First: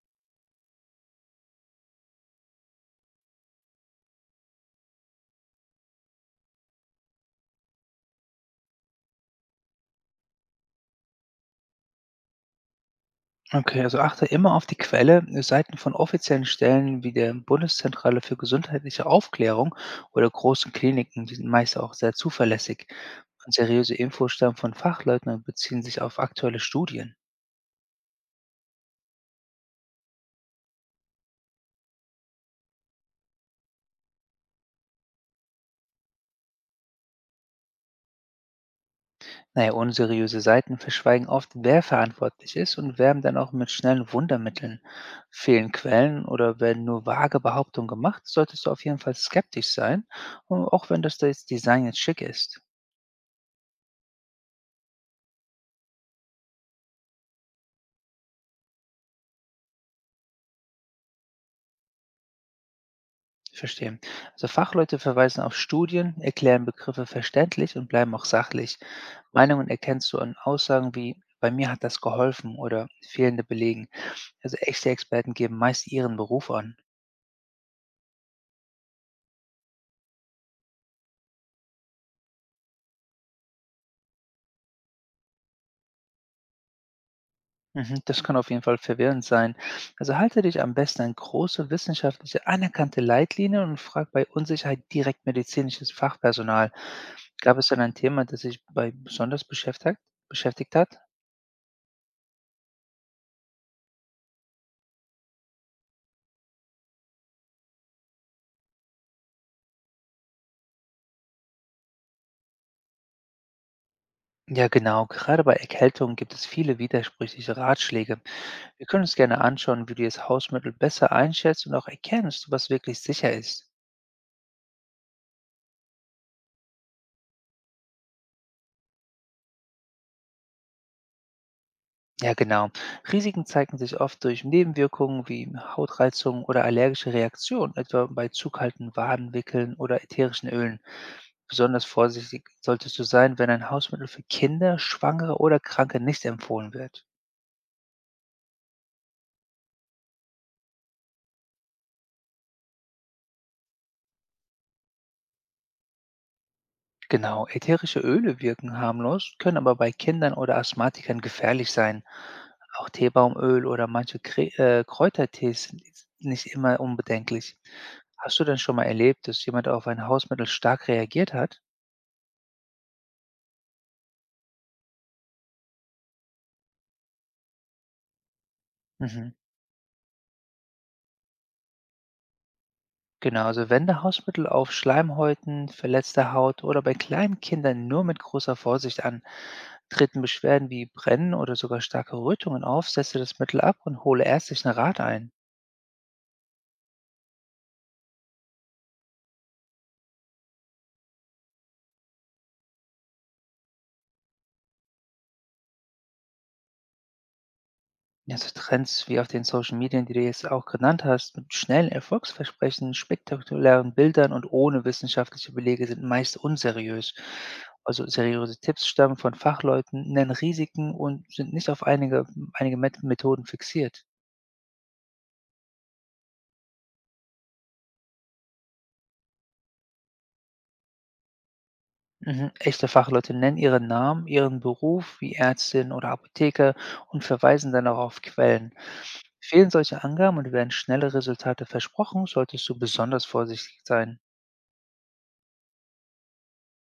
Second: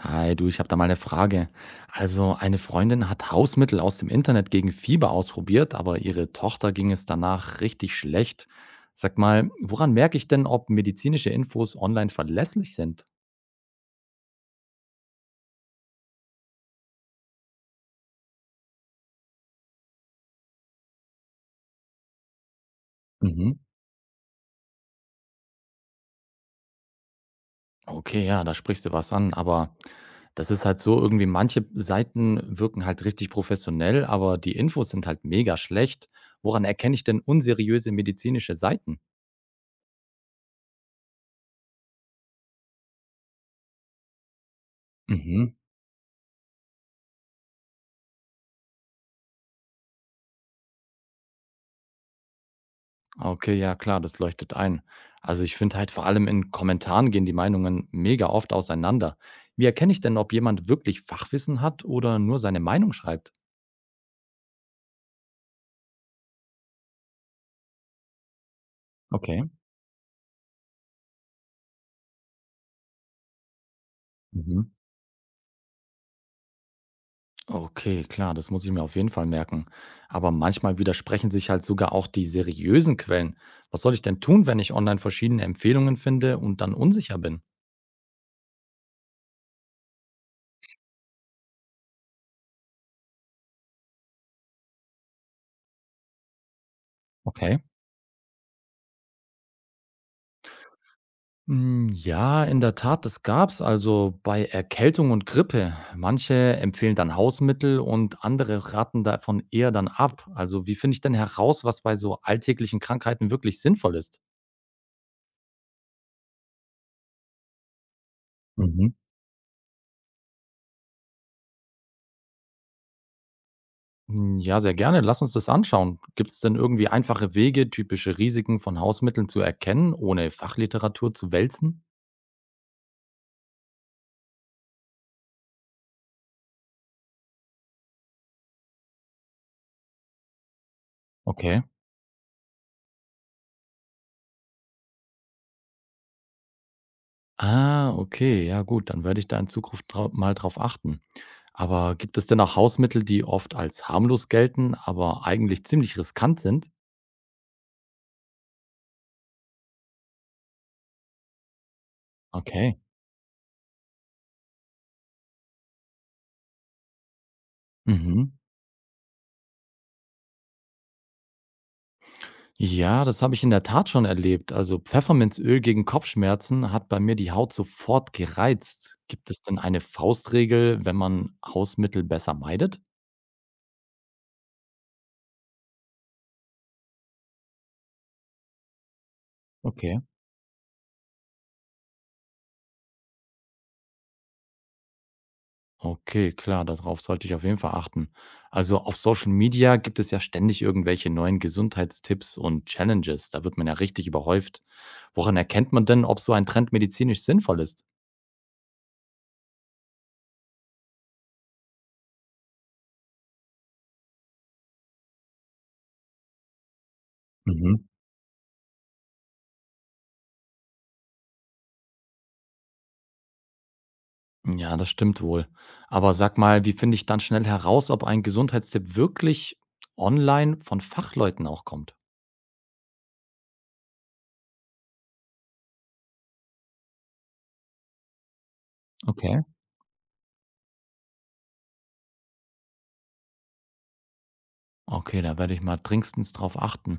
Hi, du, ich habe da mal eine Frage. Also, eine Freundin hat Hausmittel aus dem Internet gegen Fieber ausprobiert, aber ihre Tochter ging es danach richtig schlecht. Sag mal, woran merke ich denn, ob medizinische Infos online verlässlich sind? Okay, also achte immer auf die Quelle, Seiten von offiziellen Stellen wie der Bundeszentrale für gesundheitliche Aufklärung oder großen Kliniken, die sind meist auch sehr zuverlässig. Und Mhm. seriöse Infos stammen von Fachleuten und beziehen sich auf aktuelle Studien. Okay, ja, da sprichst du was an, aber das ist halt so, irgendwie manche Seiten wirken halt richtig professionell, aber die Infos sind halt mega schlecht. Woran erkenne ich denn unseriöse medizinische Seiten? Naja, unseriöse Seiten verschweigen oft, wer verantwortlich ist und werben dann auch mit schnellen Wundermitteln. Mhm. Fehlen Quellen oder werden nur vage Behauptungen gemacht, solltest du auf jeden Fall skeptisch sein, auch wenn das Design jetzt schick ist. Ah, okay, ja klar, das leuchtet ein. Also ich finde halt vor allem in Kommentaren gehen die Meinungen mega oft auseinander. Wie erkenne ich denn, ob jemand wirklich Fachwissen hat oder nur seine Meinung schreibt? Verstehe. Also Fachleute verweisen auf Studien, erklären Begriffe verständlich und bleiben auch sachlich. Okay. Meinungen erkennst du an Aussagen wie bei mir hat das geholfen oder fehlende Belegen. Also Mhm. echte Experten geben meist ihren Beruf an. Okay, klar, das muss ich mir auf jeden Fall merken. Aber manchmal widersprechen sich halt sogar auch die seriösen Quellen. Was soll ich denn tun, wenn ich online verschiedene Empfehlungen finde und dann unsicher bin? Mhm. Das kann auf jeden Fall verwirrend sein. Also halte dich am besten an große wissenschaftliche anerkannte Leitlinien und frag bei Unsicherheit direkt medizinisches Fachpersonal. Gab Okay. es denn ein Thema, das dich bei besonders beschäftigt hat? Hm, ja, in der Tat, das gab's. Also, bei Erkältung und Grippe. Manche empfehlen dann Hausmittel und andere raten davon eher dann ab. Also, wie finde ich denn heraus, was bei so alltäglichen Krankheiten wirklich sinnvoll ist? Ja, genau. Gerade bei Erkältung gibt es viele widersprüchliche Ratschläge. Wir Mhm. können uns gerne anschauen, wie du das Hausmittel besser einschätzt und auch erkennst, was wirklich sicher ist. Hm, ja, sehr gerne. Lass uns das anschauen. Gibt es denn irgendwie einfache Wege, typische Risiken von Hausmitteln zu erkennen, ohne Fachliteratur zu wälzen? Ja, genau. Risiken zeigen sich oft durch Nebenwirkungen wie Hautreizungen oder allergische Reaktionen, etwa bei zu kalten Wadenwickeln oder ätherischen Ölen. Okay. Besonders vorsichtig solltest du sein, wenn ein Hausmittel für Kinder, Schwangere oder Kranke nicht empfohlen wird. Ah, okay. Ja, gut. Dann werde ich da in Zukunft mal drauf achten. Aber gibt es denn auch Hausmittel, die oft als harmlos gelten, aber eigentlich ziemlich riskant sind? Genau, ätherische Öle wirken harmlos, können aber bei Kindern oder Asthmatikern gefährlich sein. Okay. Auch Teebaumöl oder manche Kre Kräutertees sind nicht immer unbedenklich. Mhm. Hast du denn schon mal erlebt, dass jemand auf ein Hausmittel stark reagiert hat? Ja, das habe ich in der Tat schon erlebt. Also Pfefferminzöl gegen Kopfschmerzen hat bei mir die Haut sofort gereizt. Gibt Mhm. es denn eine Faustregel, wenn man Hausmittel besser meidet? Genau, also wenn der Hausmittel auf Schleimhäuten, verletzter Haut oder bei kleinen Kindern nur mit großer Vorsicht an, Okay. treten Beschwerden wie Brennen oder sogar starke Rötungen auf, setze das Mittel ab und hole ärztlichen Rat ein. Okay, klar, darauf sollte ich auf jeden Fall achten. Also auf Social Media gibt es ja ständig irgendwelche neuen Gesundheitstipps und Challenges. Da wird man ja richtig überhäuft. Woran erkennt man denn, ob so ein Trend medizinisch sinnvoll ist? Ja, so Trends wie auf den Social Medien, die du jetzt auch genannt hast, mit schnellen Erfolgsversprechen, spektakulären Bildern und ohne wissenschaftliche Belege sind meist unseriös. Mhm. Also seriöse Tipps stammen von Fachleuten, nennen Risiken und sind nicht auf einige Methoden fixiert. Ja, das stimmt wohl. Aber sag mal, wie finde ich dann schnell heraus, ob ein Gesundheitstipp wirklich online von Fachleuten auch kommt? Mhm. Echte Fachleute nennen ihren Namen, ihren Beruf wie Ärztin oder Apotheker und verweisen dann auch auf Quellen. Okay. Fehlen solche Angaben und werden schnelle Resultate versprochen, solltest du besonders vorsichtig sein. Okay, da werde ich mal dringendstens drauf achten.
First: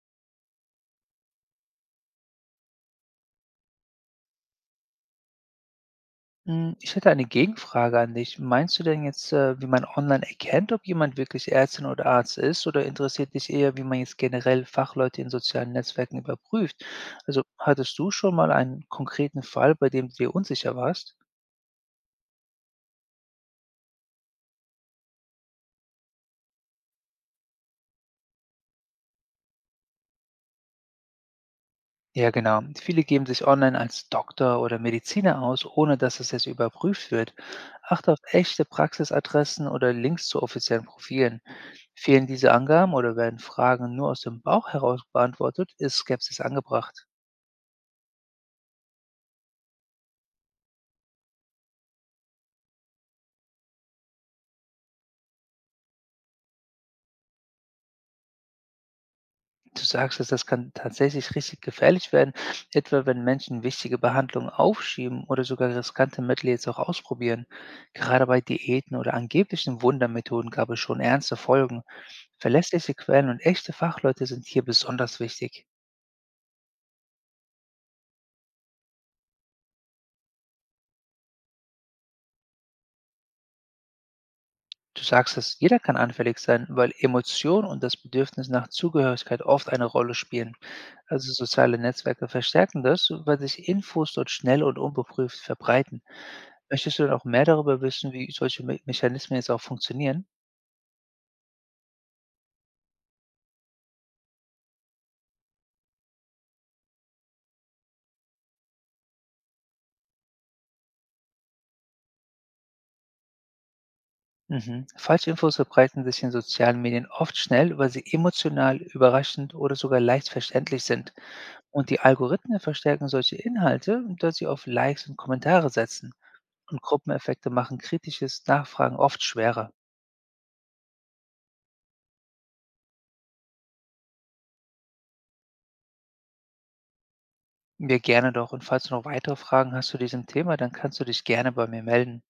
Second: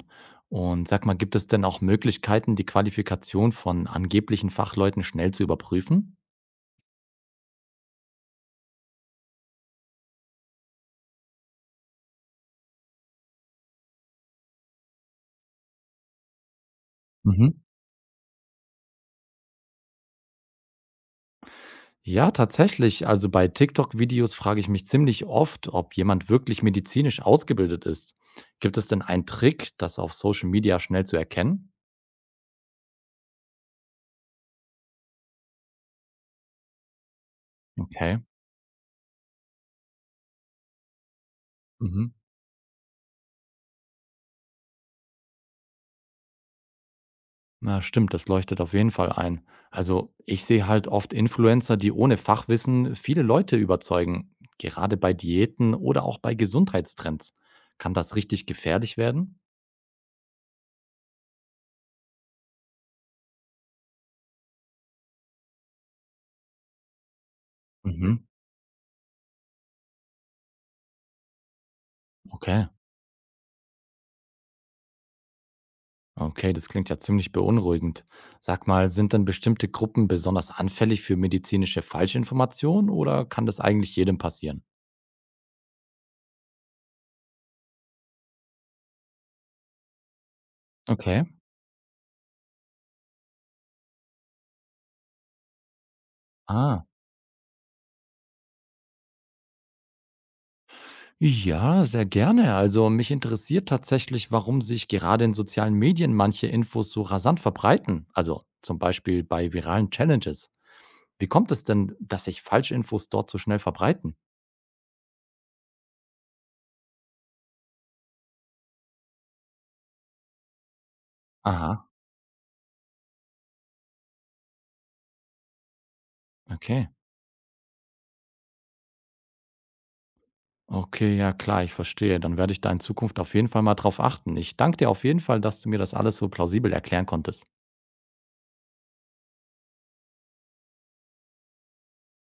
Und sag mal, gibt es denn auch Möglichkeiten, die Qualifikation von angeblichen Fachleuten schnell zu überprüfen? Hm, ich hätte eine Gegenfrage an dich. Meinst du denn jetzt, wie man online erkennt, ob jemand wirklich Ärztin oder Arzt ist, oder interessiert dich eher, wie man jetzt generell Fachleute in sozialen Netzwerken überprüft? Also, Mhm. hattest du schon mal einen konkreten Fall, bei dem du dir unsicher warst? Ja, tatsächlich. Also bei TikTok-Videos frage ich mich ziemlich oft, ob jemand wirklich medizinisch ausgebildet ist. Gibt es denn einen Trick, das auf Social Media schnell zu erkennen? Ja, genau. Viele geben sich online als Doktor oder Mediziner aus, ohne dass es jetzt überprüft wird. Achte Okay. auf echte Praxisadressen oder Links zu offiziellen Profilen. Mhm. Fehlen diese Angaben oder werden Fragen nur aus dem Bauch heraus beantwortet, ist Skepsis angebracht. Na, stimmt, das leuchtet auf jeden Fall ein. Also, ich sehe halt oft Influencer, die ohne Fachwissen viele Leute überzeugen, gerade bei Diäten oder auch bei Gesundheitstrends. Kann das richtig gefährlich werden? Du sagst es, das kann tatsächlich richtig gefährlich werden, etwa wenn Menschen wichtige Behandlungen aufschieben oder sogar riskante Mittel jetzt auch ausprobieren. Mhm, Gerade bei Diäten oder angeblichen Wundermethoden gab es schon ernste Folgen. okay. Verlässliche Quellen und echte Fachleute sind hier besonders wichtig. Okay, das klingt ja ziemlich beunruhigend. Sag mal, sind denn bestimmte Gruppen besonders anfällig für medizinische Falschinformationen oder kann das eigentlich jedem passieren? Du sagst es, jeder kann anfällig sein, weil Emotionen und das Bedürfnis nach Zugehörigkeit oft eine Rolle spielen. Okay. Also soziale Netzwerke verstärken das, weil sich Infos dort schnell und unbeprüft verbreiten. Ah. Möchtest du denn auch mehr darüber wissen, wie solche Me Mechanismen jetzt auch funktionieren? Ja, sehr gerne. Also mich interessiert tatsächlich, warum sich gerade in sozialen Medien manche Infos so rasant verbreiten. Also zum Beispiel bei viralen Challenges. Wie kommt es denn, dass sich Falschinfos dort so schnell verbreiten? Mhm. Falschinfos verbreiten sich in sozialen Medien oft schnell, weil sie emotional, überraschend oder sogar leicht verständlich sind. Aha, Und die Algorithmen verstärken solche Inhalte, da sie auf Likes und Kommentare setzen. Und okay. Gruppeneffekte machen kritisches Nachfragen oft schwerer. Okay, ja klar, ich verstehe. Dann werde ich da in Zukunft auf jeden Fall mal drauf achten. Ich danke dir auf jeden Fall, dass du mir das alles so plausibel erklären konntest. Mir gerne doch. Und falls du noch weitere Fragen hast zu diesem Thema, dann kannst du dich gerne bei mir melden.